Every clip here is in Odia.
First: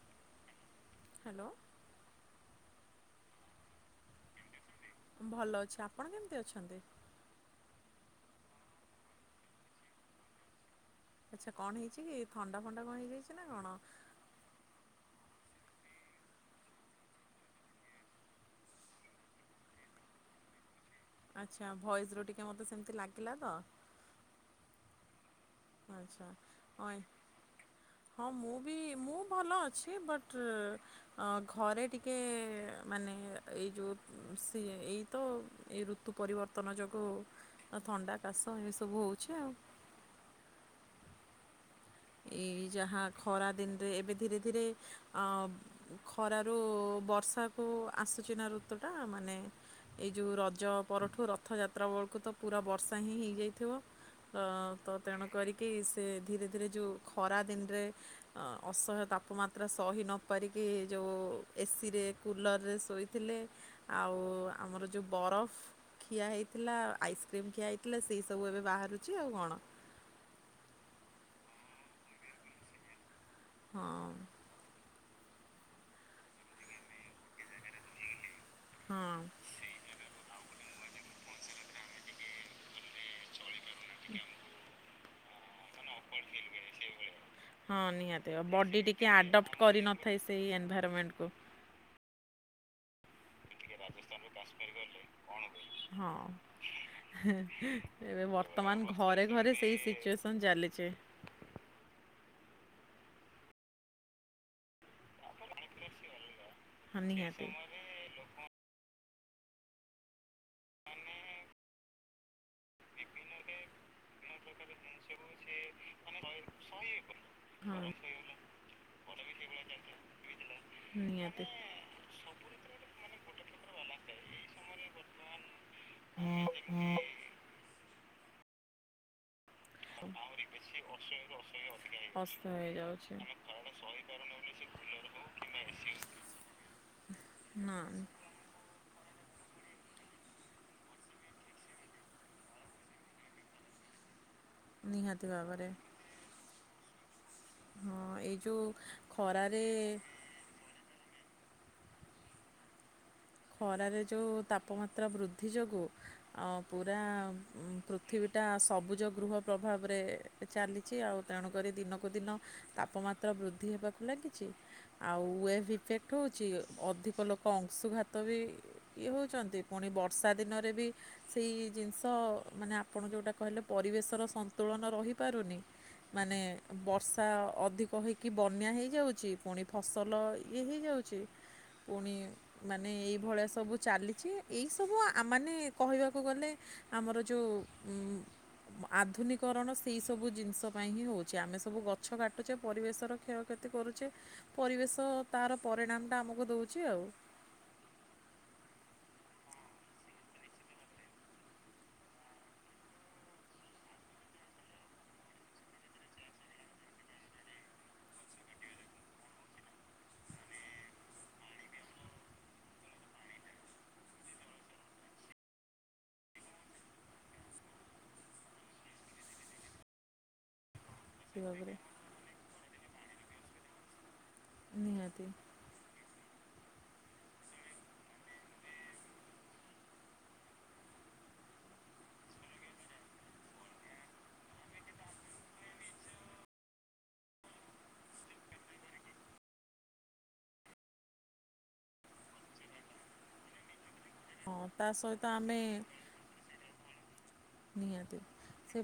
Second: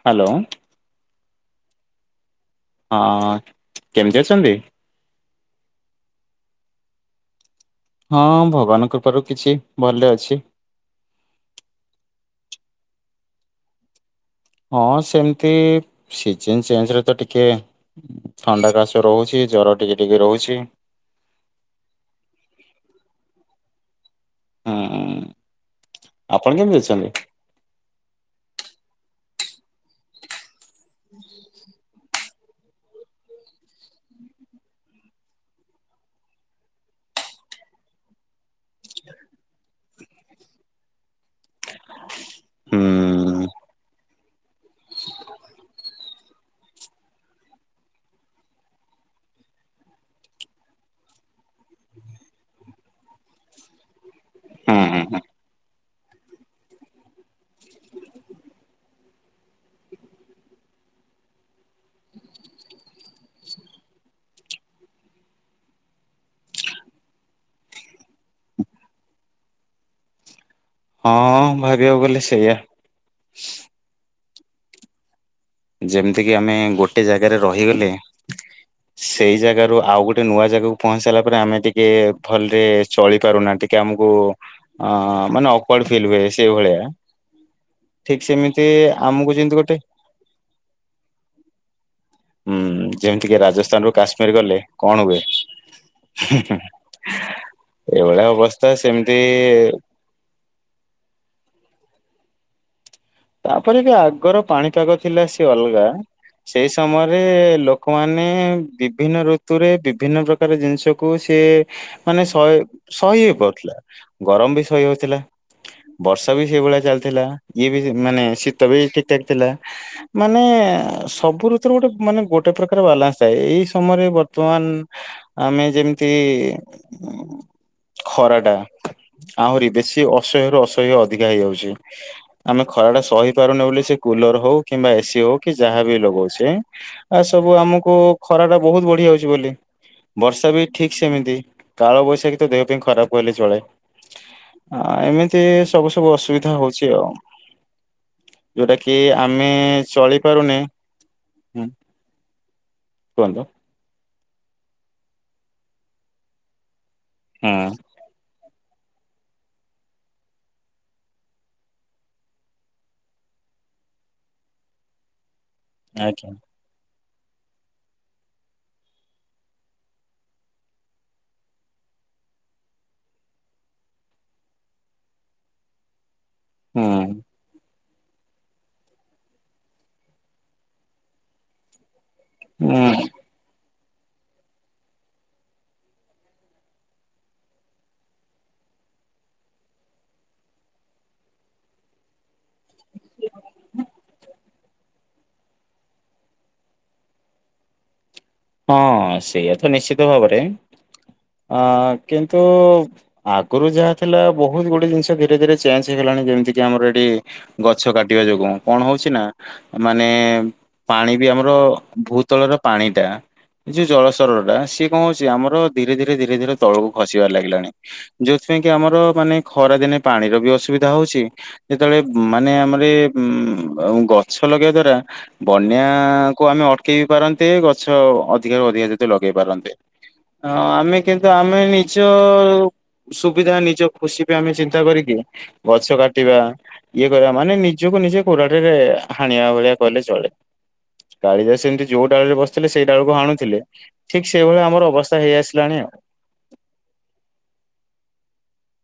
ହ୍ୟାଲୋ ହ୍ୟାଲୋ ହଁ କେମିତି ଅଛନ୍ତି? ଭଲ ଅଛି ଆପଣ କେମିତି ଅଛନ୍ତି? ହଁ ଭଗବାନଙ୍କ କୃପାରୁ କିଛି ଭଲ ଅଛି। ଆଚ୍ଛା କଣ ହେଇଛି କି ଥଣ୍ଡା ଫଥଣ୍ଡା କଣ ହେଇଯାଇଛି ନା କଣ? ହଁ ସେମିତି ସିଜନ ଚେଞ୍ଜରେ ତ ଟିକେ ଥଣ୍ଡା କାଶ ରହୁଛି ଜ୍ର ଟିକେ ଟିକେ ରହୁଛି। ଆଚ୍ଛା ଭଏସ ର ଟିକେ ମତେ ସେମିତି ଲାଗିଲା ତ। ହୁଁ ଆଚ୍ଛା ଆପଣ କେମିତି ହ ଅଛନ୍ତି? ହଁ ମୁଁ ବି ମୁଁ ଭଲ ଅଛି ବଟ୍ ଅ ଘରେ ଟିକେ ମାନେ ଏଇ ଯୋଉ ସିଏ ଏଇ ତ ଏଇ ଋତୁ ପରିବର୍ତ୍ତନ ଯୋଗୁଁ ଥଣ୍ଡା କାଶ ଏଇସବୁ ହେଉଛି ଆଉ। ଏଇ ହୁଁ ଯାହା ଖରା ଦିନରେ ଏବେ ଧୀରେ ଧୀ ଧୀରେ ଆ, ଖରାରୁ ବର୍ଷାକୁ ଆସୁଚି ନା ଋତୁଟା, ମାନେ ଏଇ ଯଉଁ ରଜ ପରଠୁ ରଥଯାତ୍ରା ବଳକୁ ତ ପୁରା ବର୍ଷା ହିଁ ହେଇଯାଇଥିବ। ଅ ହୁଁ ତ ହୁଁ ହୁଁ। ତେଣୁକରି କି ସେ ଧୀରେ ଧୀରେ ଯଉ ଖରା ଦିନରେ ଆ ଅସହାୟ ତାପମାତ୍ରା ସହି ନପାରିକି ଯଉ, ଏସିରେ କୁଲରରେ ଶୋଇଥିଲେ। ଆଉ ଆମର ଯଉ ବରଫ ଖିଆ ହେଇଥିଲା, ଆଇସ୍କ୍ରିମ୍ ଖିଆ ହେଇଥିଲା ସେଇ ସବୁ ଏବେ ବାହାରୁଚି ଆଉ କଣ। ହଁ ଭାବିବାକୁ ଗଲେ ସେଇଆ। ହଁ। ଯେମିତିକି ଆମେ ଗୋଟେ ଜାଗାରେ ରହିଗଲେ। ହଁ ସେଇ ଜାଗାରୁ ଆଉ ଗୋଟ ଗୋଟେ ନୂଆ ଜାଗାକୁ ପହଞ୍ଚି ସାରିଲା ପରେ ଆମେ ଟିକେ ଭଲରେ ଚଳି ପାରୁନା ଟିକ କେ ଆମକୁ ହଁ ମାନେ ଅକ୍ୱାର୍ଡ ଫିଲ୍ ହୁଏ ସେଇଭଳିଆ ହଁ ଠିକ ନିହାତି। ସେମିତି ବଡି ଟିକେ ଆମକୁ ଆଡପ୍ଟ ଯେମିତି ଗୋଟେ କରିନଥାଏ ସେଇ ଏନ୍ଭାରମେଣ୍ଟ କୁ। ହୁଁ, ଯେ ମିତି ଟିକେ ରାଜସ୍ଥାନରୁୁ କାଶ୍ମୀର ଗଲେ କଣ ହୁଏ? ହଁ [unintelligible] ଏବେ ଏଇଭଳିଆ ଅବସ୍ଥା ବର୍ତ୍ତମାନ ସେମିତି ଘରେ ଘରେ ସେଇ ସିଚୁଏସନ୍ ଚାଲିଛି ତାପରେ କି ଆଗର ପାଣିପାଗ ଥିଲା ସିଏ ଅଲଗା। ସେଇ ହଁ ସମୟରେ ନିହାତି। ଲୋକମାନେ ବିଭିନ୍ନ ଋତୁରେ ବିଭିନ୍ନ ପ୍ରକାର ଜିନିଷକୁ ସିଏ ମାନେ ସଇ ସହି ହେଇପାରୁଥିଲା। ଗରମ ବି ସହି ହଉଥିଲା। ବର୍ଷା ବି ସେଇଭଳିଆ ଚାଲି ଥିଲା। ଇଏ ବି ହଁ। ମାନେ ଶୀତ ବି ଠିକଠାକ ଥିଲା। ମାନେ ସବୁ ନିହାତି। ଋତୁରେ ଗୋଟେ ମାନେ ଗୋଟେ ପ୍ରକାର ବାଲାନ୍ସ ଏଇ ସମୟରେ ବର୍ତ୍ତମାନ ଆମେ ଯେମିତି ଖରାଟା ଆହୁରି ବେଶୀ ଅସହ୍ୟରୁୁ ଅସହ୍ୟ ଅଧିକା ହେଇଯାଉଚି। ଅସ୍ତ ଆମେ ଖରା ଟା ହେଇଯାଉଛି। ସହି ପାରୁନି ବୋଲି ସେ କୁଲର ହଉ କିମ୍ବା ଏସିି ହଉ କି ଯାହାବି ଲଗଉଚେ, ଆ ସବୁ ନା ଆମକୁ ଖରା ଟା ବହୁତ ବଢ ବଢ଼ି ଯାଉଚି ବୋଲି। ବର୍ଷା ବି ଠିକ ସେମିତି କାଳ ବୈଶାଖୀ ତ ଦେହ ପାଇଁ ଖରାପ କହିଲେ ଚଳେ। ଆ ନିହାତି ଏମିତି ଭାବରେ ସବୁ ସବୁ ଅସୁବିଧା ହଉଚି କଟି ହଁ ଏଇ ଯେଉଁ ଯଉଟା କି ଆମେ ଖରାରେ ଚଳି ପାରୁନେ ହୁଁ। କୁହନ୍ତୁ। ଖରାରେ ଯଉ ତାପମାତ୍ରା ବୃଦ୍ଧି ଏଥି ଯୋଗୁଁ ଆଁ ପୁରା ଉଁ ହୁଁ ପୃଥିବୀଟା ଆସ ସବୁଜ ଗୃହ ପ୍ରଭାବରେ ଚାଲିଛି ଆଉ ତେଣୁକରି ଦିନକୁ ଦିନ ତାପମାତ୍ରା ବୃଦ୍ଧି ହେବାକୁ ଲାଗିଛି। ଆଉ ଏଫ ଇଫେକ୍ଟ ଆଜ୍ଞା। ହଉଛି ଅଧିକ ଲୋକ ଅଂଶୁ ଘାତ ତ ବି ଇଏ ହେଉଛନ୍ତି ପୁଣି ବର୍ଷା ଦିନରେ ବି ସେଇ ଜିନିଷ ମାନେ ଆପଣ ଯେଉଁଟା କହିଲେ ପରିବେଶର ସନ୍ତୁଳନ ରହିପାରୁନି। ମାନେ ହୁଁ ବର୍ଷା ଅଧିକ କହିକି ବନ୍ୟା ହେଇଯାଉଛି ପୁଣି ଫସଲ ଇଏ ହେଇଯାଉଛି ପୁଣି ମା ନି ହୁଁ ଏଇଭଳିଆ ସବୁ ଚାଲିଛି ଏଇସବୁ ମାନେ କହିବାକୁ ଗଲେ ଆମର ଯେଉଁ ଆଧୁନିକରଣ ସେଇ ସବୁ ଜିନିଷ ପାଇଁ ହିଁ ହେଉଛି ଆମେ ସବୁ ଗଛ କାଟୁଛେ ପରିବେଶର କ୍ଷୟକ୍ଷତି କରୁଛେ ପରିବେଶ ତାର ପରିଣାମଟା ଆମକୁ ଦେଉଛି ଆଉ। ହଁ ସେଇଆତ ନିଶ୍ଚିତ ଭାବରେ ଆଁ କିନ୍ତୁ ଆଗରୁ ଯାହା ଥିଲା ବହୁତ ଗୁଡ଼ିଏ ଜିନିଷ ଧୀରେ ଧୀରେ ଚେଞ୍ଜ ହେଇଗଲାଣି ଯେମିତିକି ଆମର ଏଠି ଗଛ କାଟିବା ଯୋଗୁଁ କଣ ହେଉଛି ନା ମାନେ ପାଣି ବି ଆମର ଭୂତଳର ପାଣିଟା ଯୋଉ ଜଳ ସର ଟା ସିଏ କଣ ହଉଛି ଆମର ଧୀରେ ଧୀରେ ଧୀରେ ଧୀରେ ତଳକୁ ଖସିବାର ଲାଗିଲାଣି ଯୋଉଥିପାଇ କି ଆମର ମାନେ ଖରା ଦିନେ ପାଣିର ବି ଅ ସୁବିଧା ହଉଛି ସେ ଭାବରେ ଯେତେବେ ମାନେ ଆମର ଵି ଗଛ ଲଗେଇବା ଦ୍ଵାରା ନିହାତି ବନ୍ୟା କୁ ଆମେ ଅଟକେଇ ବି ପାରନ୍ତି ଗଛ ଅଧିକ ର ଅଧିକା ଯେତେ ଲଗେଇ ପାରନ୍ତେ ଆମେ କିନ୍ତୁ ଆମେ ନିଜ ସୁବିଧା ନିଜ ଖୁସି ବି ଆମେ ଚିନ୍ତା କରିକି ଗଛ କାଟିବା ଇଏ କରିବା ମାନେ ନିଜକୁ ନିଜେ କୁରାଢ଼ୀ ରେ ହାଣିବା ଭଳିଆ କଲେ ଚଳେ କାଳିଦାସ ସେମିତି ଯୋଉ ଡାଳରେ ବ ହେଲେ ସେଇଟା ବେଳକୁ ହାଣୁଥିଲେ ହଁ ଆମର ତା ଅବସ୍ଥା ସହିତ ହେଇ ଆମେ ଆସିଲାଣି ଆଉ। ନିହାତି ସେ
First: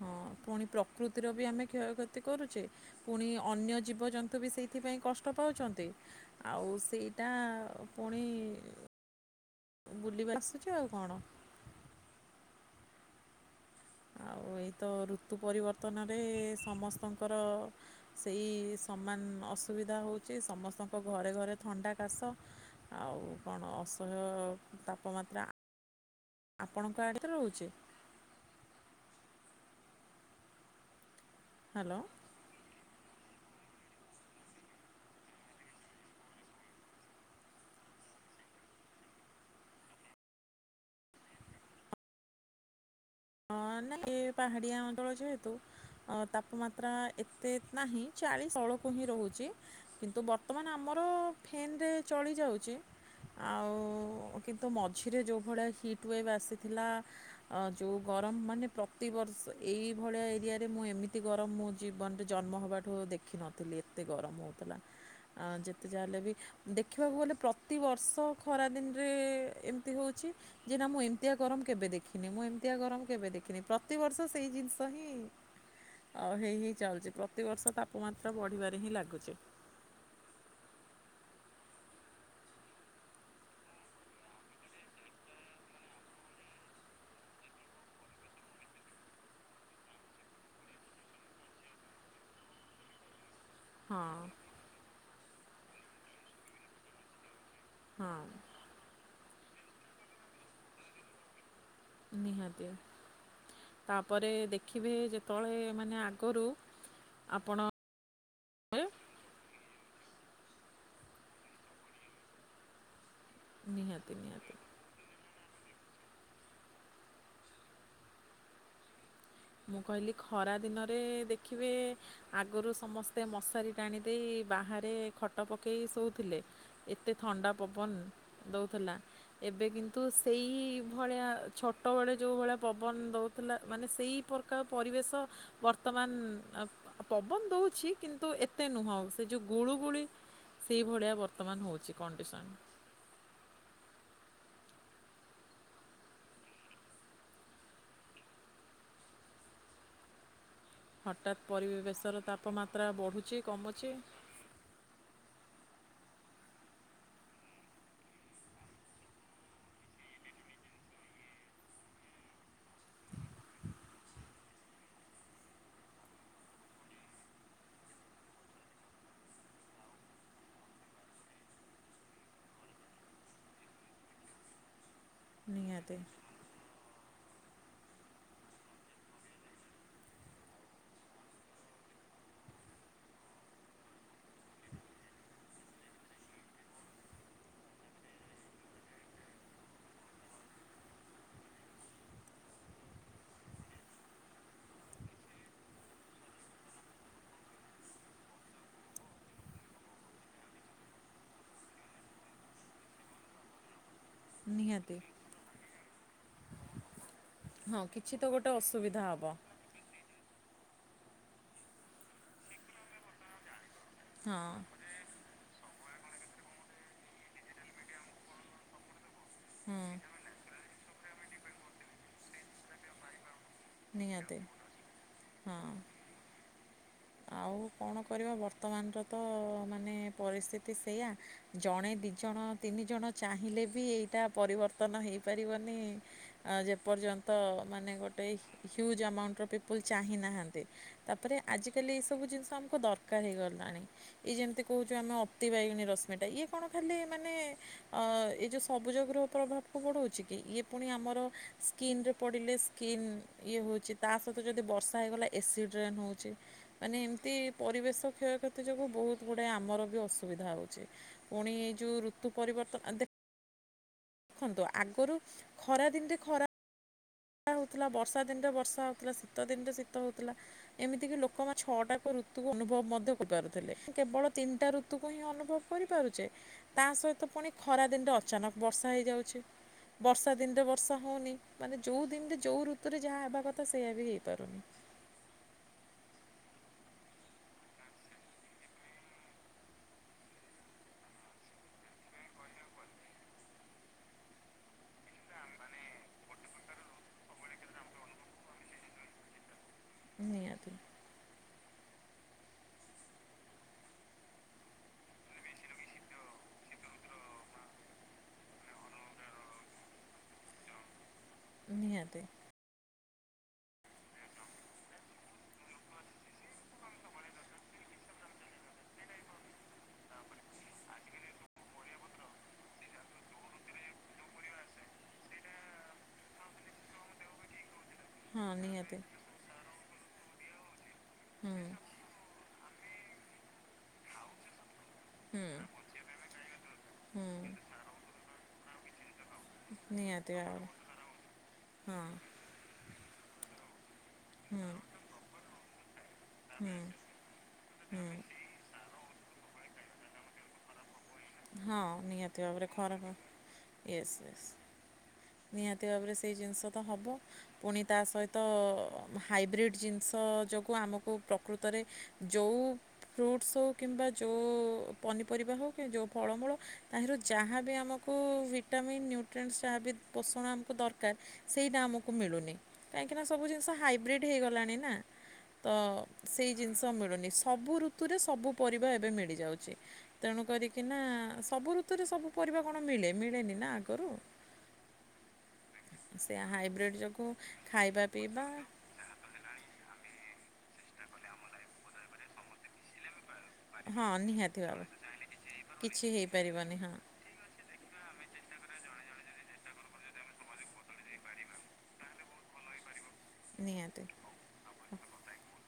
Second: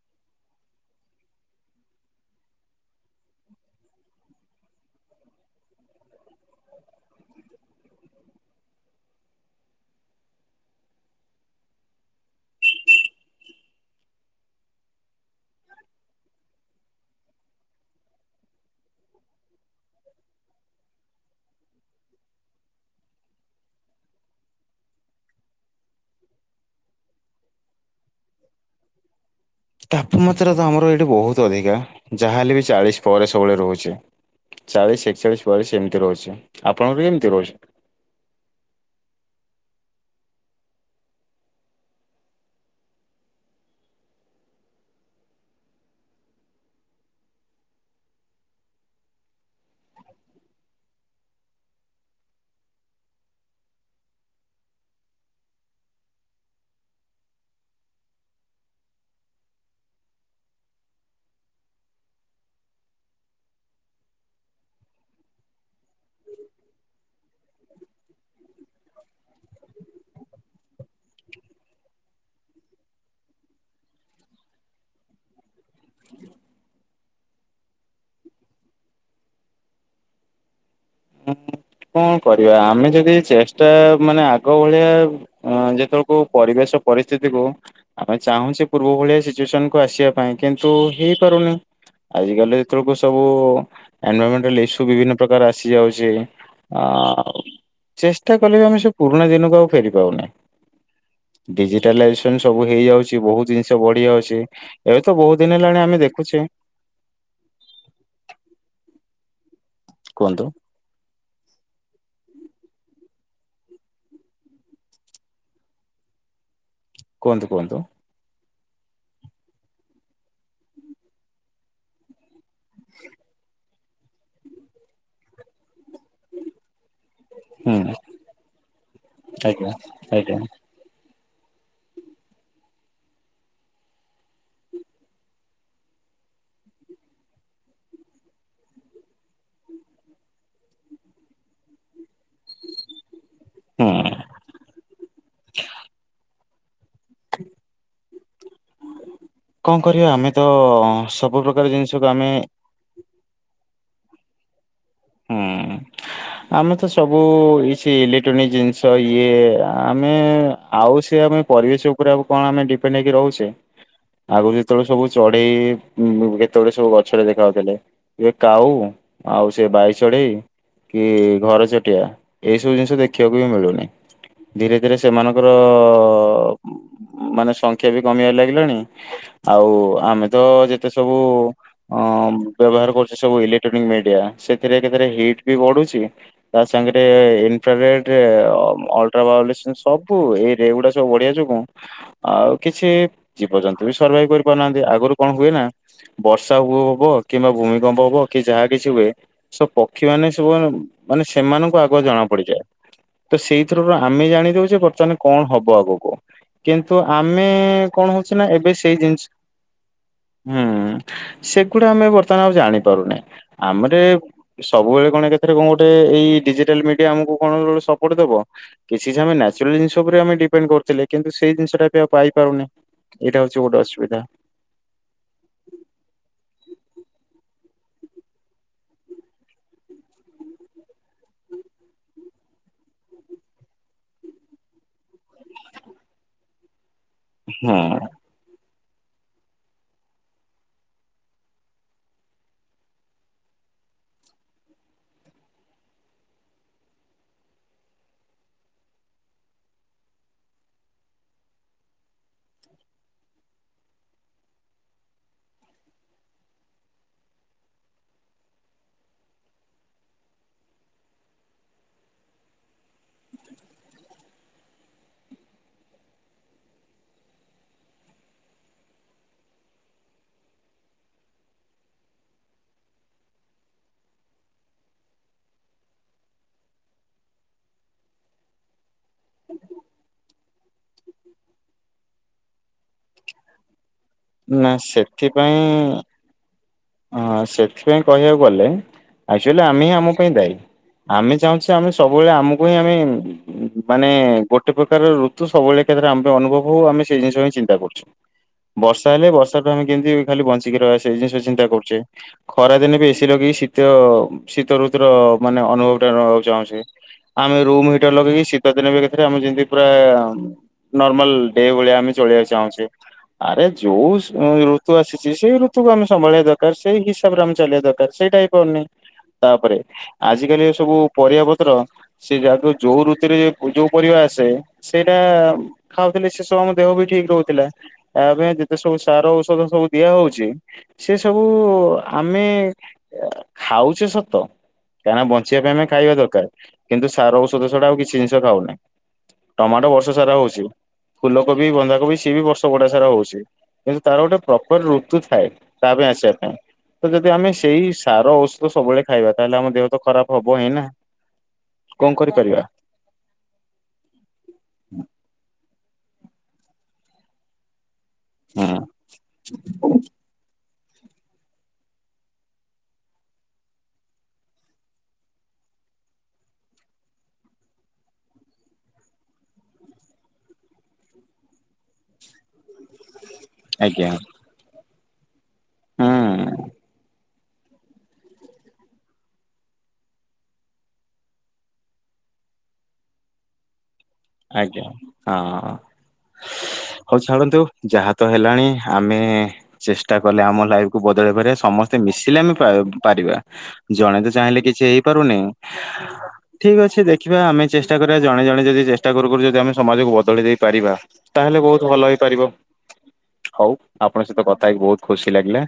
ହଁ ପୁଣି ପ୍ରକୃତିର ବି ଆମେ କ୍ଷୟକ୍ଷତି କରୁଛେ ପୁଣି ଅନ୍ୟ ଜୀବଜନ୍ତୁ ବି ସେଇଥିପାଇଁ କଷ୍ଟ ପାଉଛନ୍ତି ଆଉ ସେଇଟା ପୁଣି ବୁଲ ଆସୁଛି ଆଉ କଣ? ଆଉ ଏଇ ତ ଋତୁ ପରିବର୍ତ୍ତନରେ ସମସ୍ତଙ୍କର ସେଇ ସମାନ ଅସୁବିଧା ହେଉଛି ସମସ୍ତଙ୍କ ଘରେ ଘରେ ଥଣ୍ଡା କାଶ ଆଉ କଣ ଅସହ୍ୟ ତାପମାତ୍ରା ଆପଣଙ୍କ ଆଡ଼ରେ ରହୁଛି ତାପମାତ୍ରା ତ ଆମର ଏଇଠି ବହୁତ ଅଧିକା ହ୍ୟାଲୋ। ଯାହାଲେ ବି ଚାଳିଶ ପରେ ସବୁବେଳେ ରହୁଛି ଚାଳିଶ ଏକଚାଳିଶ ବୟାଲିସ ଏମିତି ରହୁଛି ଆପଣଙ୍କର କେମିତି ରହୁଛି ହଁ ନାଇଁ ଏ ପାହାଡ଼ିଆ ଅଞ୍ଚଳ ଯେହେତୁ ତାପମାତ୍ରା ଏତେ ନାହିଁ ଚାଳିଶ ତଳକୁ ହିଁ ରହୁଛି କିନ୍ତୁ ବର୍ତ୍ତମାନ ଆମର ଫେନ୍ରେ ଚଳିଯାଉଛି ଆଉ କିନ୍ତୁ ମଝିରେ ଯେଉଁଭଳିଆ ହିଟ୍ ୱେଭ୍ ଆସିଥିଲା ଯେଉଁ ଗରମ ମାନେ ପ୍ରତିବର୍ଷ ଏଇଭଳିଆ ଏରିଆରେ ମୁଁ ଏମିତି ଗରମ ମୋ ଜୀବନରେ ଜନ୍ମ ହେବାଠୁ ଦେଖିନଥିଲି ଏତେ ଗରମ ହେଉଥିଲା ଯେତେ ଯାହା ହଲେ ବି ଦେଖିବାକୁ ଗଲେ ପ୍ରତିବର୍ଷ ଖରାଦିନରେ ଏମିତି ହେଉଛି ଯେ ନା ମୁଁ ଏମିତିଆ ଗରମ କେବେ ଦେଖିନି ମୁଁ ଏମ ତୃତୀୟ ଗରମ କେବେ ଦେଖିନି ପ୍ରତିବର୍ଷ ସେଇ ଜିନିଷ ହିଁ ହେଇ ହିଁ ଚାଲୁଛି ପ୍ରତିବର୍ଷ ତାପମାତ୍ରା ବଢିବାରେ ହିଁ ଲାଗୁଛି। କଣ କରିବା ଆମେ ଯଦି ଚେଷ୍ଟା ମାନେ ଆଗ ଭଳିଆ ଯେତେବେଳକୁ ପରିବେଶ ପରିସ୍ଥିତିକୁ ଆମେ ଚାହୁଁଛେ ପୂର୍ବ ଭଳିଆ ସିଚୁଏସନ କୁ ଆସିବା ପାଇଁ କିନ୍ତୁ ହେଇପାରୁନି ଆଜିିକାଲି ଯେତେବେଳକୁ ସବୁ ହଁ ଏନଭରମେଟଇ ବିଭିନ୍ନ ପ୍ରକାର ଆସି ଯାଉଛି। ଆଉ ହଁ ଚେଷ୍ଟା କଲେ ଆମେ ସବୁ ପରୁଣା ଦିନକୁ ଆଉ ଫେରି ପାଉନି ଡିଜିଟାଲାଇେସନ ସବୁ ନିହାତି ହେଇଯାଉଛି ବହୁତ ଜିନିଷ ବଢି ତାପରେ ଯାଉଛି ଦେଖିବେ ଏବେ ତ ବହୁତ ଯେତେବେଳେ ଦିନ ହେଲାଣି ମାନେ ଆମେ ଦେଖୁଛେ ଆଗରୁ ଆପଣ କୁହନ୍ତୁ। ନିହାତି ନିହାତି। କୁହନ୍ତୁ କୁହନ୍ତୁ। ମୁଁ କହିଲି ଖରା ଦିନରେ ଦେଖିବେ ଆଗରୁ ସମସ୍ତେ ମଶାରୀ ଟାଣି ଦେଇ ବାହାରେ ଖଟ ପକେଇ ପକେଇ ଶୋଉଥିଲେ ଏତେ ଥଣ୍ଡା ହୁଁ ପବନ ଦଉଥିଲା ଏବେ ଆଜ୍ଞା। କିନ୍ତୁ ଆଜ୍ଞା ସେଇ ଭଳିଆ ଛୋଟବେଳେ ଯଉଁ ଭଳିଆ ପବନ ଦଉଥିଲା, ମାନେ ସେଇ ପ୍ରକାର ପରିବେଶ ବର୍ତ୍ତମାନ ଆ ପବନ ଦଉଚି, କିନ୍ତୁ ଏତେ ନୁହଁ ସେ ଯଉଁ ଗୁଳୁଗୁଳି ସେଭଳିଆ ବର୍ତ୍ତମାନ ହଉଚି କଣ୍ଡିସନ୍। ହୁଁ। କଣ କରିବା ଆମେ? ତ ହଠାତ୍ ସବୁ ପ୍ରକାର ଜିନିଷକୁ ଆମେ ଚି କମୁଚି। ହୁଁ। ଆମେ ତ ସବୁ ଏ ସି ଇଲେକ୍ଟ୍ରୋନିକ ଜିନିଷ ଇଏ ଆମେ ଆଉ ସେ ଆମେ ପରିବେଶ ଉପରେ ଆ କଣ ଆମେ ଡିପେଣ୍ଡ ହେଇକି ରହୁଚେ? ଆଗରୁ ଯେତେବେଳେ ସବୁ ଚଢେଇ ଉ କେତେବେଳେ ସବୁ ଗଛରେ ଦେଖାଯାଉଥିଲେ। ଏ କାଉ ଆଉ ସେ ବାଇ ଚଢେଇ କି ଘର ଚଟିଆ ଏଇସବୁ ଜିନିଷ ଦେଖିବାକୁ ବି ମିଳୁନି। ଧୀରେ ଧୀରେ ସେମାନଙ୍କର ନିହାତି ମାନେ ସଂଖ୍ୟା ବି କମିବାରେ ଲାଗିଲାଣି, ଆଉ ଆମେ ତ ଯେତେ ସବୁ ବ୍ୟବହାର କରୁଚେ ସବୁ ଇଲେକ୍ଟ୍ରୋନିକ୍ ମିଡିଆ। ସେ ଥିରେ କା ଥିରେ ହିଟ୍ ବି ବଢୁଚି। ତା ସାଙ୍ଗରେ ଇନଫ୍ରାରେଡ ଅଲଟ୍ରାଭାଉଲେସନ ସବୁ ଏଇ ଗୁଡା ସବୁ ବଢିଆ ଯୋଗୁଁ ଆଉ କିଛି ଜୀବଜନ୍ତୁ ବି ସର୍ଭାଇଭ କରିପାରୁନାହାନ୍ତି। ଆଗରୁ କଣ ହୁଏ ନା ବର୍ଷା ହବ କିମ୍ବା ଭୂମିକମ୍ପ ହବ କି ଯାହା କିଛି ହୁଏ ସେ ପକ୍ଷୀ ମାନେ ସବୁ ମାନେ ମାନେ ସେମାନଙ୍କୁ ଆଗୁଆ ଜଣା ପଡିଯାଏ ତ ସେଇଥିରୁ ବି ଆ ଆମେ ଜାଣିଦଉଚେ, ନିହାତି। ବର୍ତ୍ତମାନ କଣ ହବ ଆଗକୁ। କ କିନ୍ତୁ ଆମେ ହଁ କଣ କିଛି ତ ହଉଚି ନା ଗୋଟେ ଏବେ ସେଇ ଅସୁବିଧା ଜିନିଷ ହବ ହୁଁ, ସେଗୁଡା ଆମେ ଆଉ ବର୍ତ୍ତମାନ ଜାଣିପାରୁନେ। ଆମରେ ଏ ହଁ ସବୁବେଳେ କଣ କେଥିରେ କଣ ଗୋଟେ ଏଇ ଡିଜିଟାଲ ମିଡିଆ ଆମକୁ କଣ ସପୋର୍ଟ ଦବ? କିଛି ଆମେ ନାଚୁରାଲ ହଁ ଜିନିଷ ଉପରେ ଆମେ ଡିପେଣ୍ଡ କରୁଥିଲେ। କିନ୍ତୁ ସେଇ ଜିନିଷ ଟା ବି ଆଉ ପାଇପାରୁନେ। ଏଇଟା ହଉଚି ଗୋଟେ ଅସୁବିଧା। ନିହାତି ହଁ ଆଉ କଣ କରିବ। ବର୍ତ୍ତମାନର ତ ମାନେ ପରିସ୍ଥିତି ସେଇୟା ଜଣେ ଦି ଜଣ ତିନି ଜଣ ଚାହିଁଲେ ବି ଏଇଟା ପରିବର୍ତ୍ତନ ହେଇପାରିବନି। ଆଉ ଯେ ପର୍ଯ୍ୟନ୍ତ ହଁ ମାନେ ଗୋଟେ ହ୍ୟୁଜ୍ ଆମାଉଣ୍ଟ ଅଫ୍ ପିପୁଲ୍ ଚାହିଁନାହାନ୍ତି। ତାପରେ ଆଜି ଜି କାଲି ଏଇସବୁ ଜିନିଷ ଆମକୁ ଦରକାର ହେଇଗଲାଣି। ଇ ଯେମିତି କହୁଚୁ ଆମେ ଅତିିବାଇଗୁଣୀ ରଶ୍ମିଟା, ଇଏ କଣ ଖାଲି ମାନେ ଏ ଯେଉଁ ସବୁଜ ଗୃହ ପ୍ରଭାବକୁ ବଡ଼ଉଛି କି? ଇଏ ପୁଣି ଆମର ସ୍କିିନ୍ରେ ପଡ଼ିଲେ ସ୍କିନ୍ ଇଏ ହଉଚି, ତା ସହିତ ଯଦି ବର୍ଷା ହେଇଗଲା ଏସିଡ଼ରେନ୍ ହଉଚି। ମାନେ ଏମିତି ପରିବେଶ କ୍ଷୟକ୍ଷତି ଯୋଗୁ ବହୁତ ଗୁଡାଏ ଆମର ବି ଅସୁବିଧା ହଉଚି। ପୁଣି ଏଇ ଯୋଉ ଋତୁ ପରିବର୍ତ୍ତନ ଆ ଦେ ଦେଖନ୍ତୁ ଆଗରୁ ଖରା ଦିନରେ ଖରା ହଉଥିଲା। ବର୍ଷା ଦିନରେ ବର୍ଷା ହଉଥିଲା। ଶୀତ ଦିନରେ ଶୀତ ହଉଥିଲା। ଏମିତି କିି ଲୋକମାନେ ଛଅଟା କା ଋତୁ ଅନୁଭବ ମଧ୍ୟ କରିପାରୁଥିଲେ। କେବଳ ତିନିଟା ଋତୁକୁ ହିଁ ଅନୁଭବ କରିପାରୁଚେ। ତା ସହିତ ପୁଣି ଖରା ଦିନରେ ଅଚାନକ ବର୍ଷ ହେଇଯାଉଚି। ବର୍ଷା ଦିନରେ ବର୍ଷା ହଉନି। ମାନେ ଦିନି ଯଉ ଋତୁରେ ଯାହା ହେବା କଥା ସେଇଆ ବି ହେଇପାରୁନି। ନା ସେଥିପାଇଁ ହଁ ସେଥିପାଇଁ କହିବାକୁ ଗଲେ ଏକ୍ଟୁଅଲି ଆମେ ହିଁ ଆମ ପାଇଁ ଦାୟୀ। ଆମେ ଚାହୁଁଛେ ଆମେ ସବୁବେଳେ ଆମକୁ ହିଁ ଆମେ ମାନେ ଗୋଟେ ପ୍ରକାର ଋତୁ ସବୁବେଳେ ଏକାଥରେ ଆମକୁ ଅନୁଭବ ହଉ, ଆମେ ସେଇ ଜିନିଷ ହଁ ଚିନ୍ତା କରୁଛୁ। ବର୍ଷା ହେଲେ ବର୍ଷାଠୁ ଆମେ କେମିତି ଖାଲି ନିହାତି ବଞ୍ଚିକି ରହିବା ସେଇ ଜିନିଷ ଚିନ୍ତା କରୁଚେ। ଖରାଦିନେ ବି ଏସି ଲଗେଇି ଶୀତ ଶୀତ ଋତୁର ମାନେ ଅନୁଭବ ଟା ନେବାକୁ ଚାହୁଁଚେ। ଆମେ ରୁମ ହିଟର ଲଗେଇକି ଶୀତ ଦିନେ ବି ଏକାଥରେ ଆମେ ଯେମିତି ପୁରା ନର୍ମାଲ ଏଇ ଭଳିଆ ଆମେ ନିହାତି ଚଳେଇବାକୁ ଚାହୁଁଛୁ। ଆରେ ଯଉ ସ୍ ଋତୁ ଆସିଚି, ସେଇ ଋତୁକୁ ଆମେ ସମ୍ଭାଳିବା ଦରକାର। ସେଇ ହିସାବରେ ଆମେ ଚାଲିବା ଦରକାର ସେଇ ଟାଇପ ହଉନି। ତାପରେ ଆଜିିକାଲି ସବୁ ପରିବା ପତ୍ର ସେ ଯାହା ବି ଯଉ ଋତୁରେ ଯଉ ପରିବା ଆସେ, ସେଇଟା ଖାଉଥିଲେ ସେ ସବୁ ଆମ ଦେହ ବି ଠିକ ରହୁଥିଲା। ଆ ହଁ ପାଇଁ ଯେତେ ସବୁ ନିହାତି ସାର ଔଷଧ ସବୁ ଦିଆ ହଉଚି, ସେ ସବୁ ହୁଁ। ଆମେ ଖାଉଚେ ସତ। କାଁ ନା ହୁଁ ବଞ୍ଚାଇବା ପାଇଁ ଆମେ ଖାଇବା ଦରକାର। କିନ୍ତୁ ସାର ହୁଁ ଔଷଧ ଛଡ଼ା ଆଉ କିଛି ଜିନିଷ ଖାଉନାହିଁ। ଟମାଟୋ ବର୍ଷ ସାରା ନିହାତି ହଉଛି ଭାବରେ ଫୁଲକୋବି ହଁ ବନ୍ଧାକୋବି ସିଏ ବି ବର୍ଷ ବୁଡା। ହଉଛି। କିନ୍ତୁ ତାର ଗୋଟେ ହୁଁ ପ୍ରପର ଋତୁ ଥାଏ। ତା ପାଇଁ ଆ ହୁଁ ତ ଯଦି ଆମେ ସେଇ ହୁଁ ସାର ଔଷଦ ସବୁବେଳେ ଖାଇବା ତାହେଲେ ଆମ ଦେହ ତ ଖରାପ ହବ ହିଁ ନା। ହଁ କଣ ନିହାତି କରିପାରିବା ଭାବରେ ଖରା ୟସ୍ ୟସ୍ ନିହାତି। ତି ଭାବରେ ସେଇ ଜିନିଷ ତ ହେବ ପୁଣି ତା ସହିତ ହୁଁ ହାଇବ୍ରିଡି ଜିନିଷ ଯୋ କୁ ଆମକୁ ପ୍ରକୃତରେ ଯଉ ଫ୍ରୁଟ୍ସ୍ ହଉ କିମ୍ବା ଯଉ ପନିପରିବା ହଉ କିମ୍ୱା ଯୋଉ ଫଳମୂଳ ତାହିରୁ ଯାହାବି ଆମକୁ ଭିଟାମିନ୍ ନ୍ୟୁଟ୍ରେଣ୍ଟସ୍ ଯାହା ବି ପୋଷଣ ଆମକୁ ଦରକାର ସେଇଟା ଆମକୁ ମିଳୁନି। କାହିଁକି ନା ସବୁ ଜିନିଷ ଆଜ୍ଞା ହୁଁ ହାଇବ୍ରିଡ ହେଇଗଲାଣି ନା। ତ ସେହି ଜିନିଷ ମିଳନି ଷ ସବୁ ଋତୁରେ ସବୁ ପରିବା ଏବେ ମିଳିଯାଉଚି ତେଣୁ କରି କି ନା ସବୁ ଋତୁରେ ସବୁ ପରିବା କଣ ମିଳେ ମିଳେନି ନା ଆଗରୁ। ଆଜ୍ଞା ହଁ। ସେ ହାଇବ୍ରିଡ଼୍ ହଉ ଯୋଗୁଁ ଛାଣନ୍ତୁ ଖାଇବା ଯାହା ତ ପିଇବା ହେଲାଣି ଆମେ ଚେଷ୍ଟା କଲେ ଆମ ଲାଇଫକୁୁ ବଦଳେଇ ବାରେ ସମସ୍ତେ ମିଶିଲେ ଆମେ ପା-ପାରିବା। ହଁ ଜଣେ ତ ଚାହିଁଲେ ନିହାତି କିଛି ଭାବେ ହେଇପାରୁନି କିଛି ହେଇପାରିବନି ଠିକ ହଁ ଅଛି ଦେଖିବା ଆମେ। ଚେଷ୍ଟା କରିବା ଜଣେ ଜଣ ଯଦି ଟା କରୁ କରୁ ଯଦି ଆମେ ସମାଜକୁ ବଦଳି ଦେଇ ପାରିବା ତାହେଲେ ବହୁତ ଭଲ ହେଇପାରିବ। ହଉ ନିହାତି ଆପଣଙ୍କ ସହିତ କଥା ହେଇକି ବହୁତ ଖୁସି ଲାଗିଲା।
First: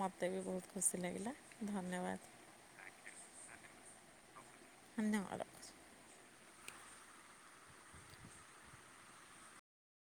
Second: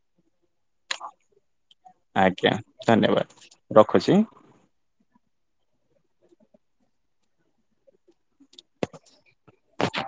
ମୋତେ ବି ବହୁତ ଖୁସି ଲାଗିଲା ଧନ୍ୟବାଦ ଆଜ୍ଞା ଧନ୍ୟବାଦ। ରଖୁଛି। ଧନ୍ୟବାଦ। [inaudible]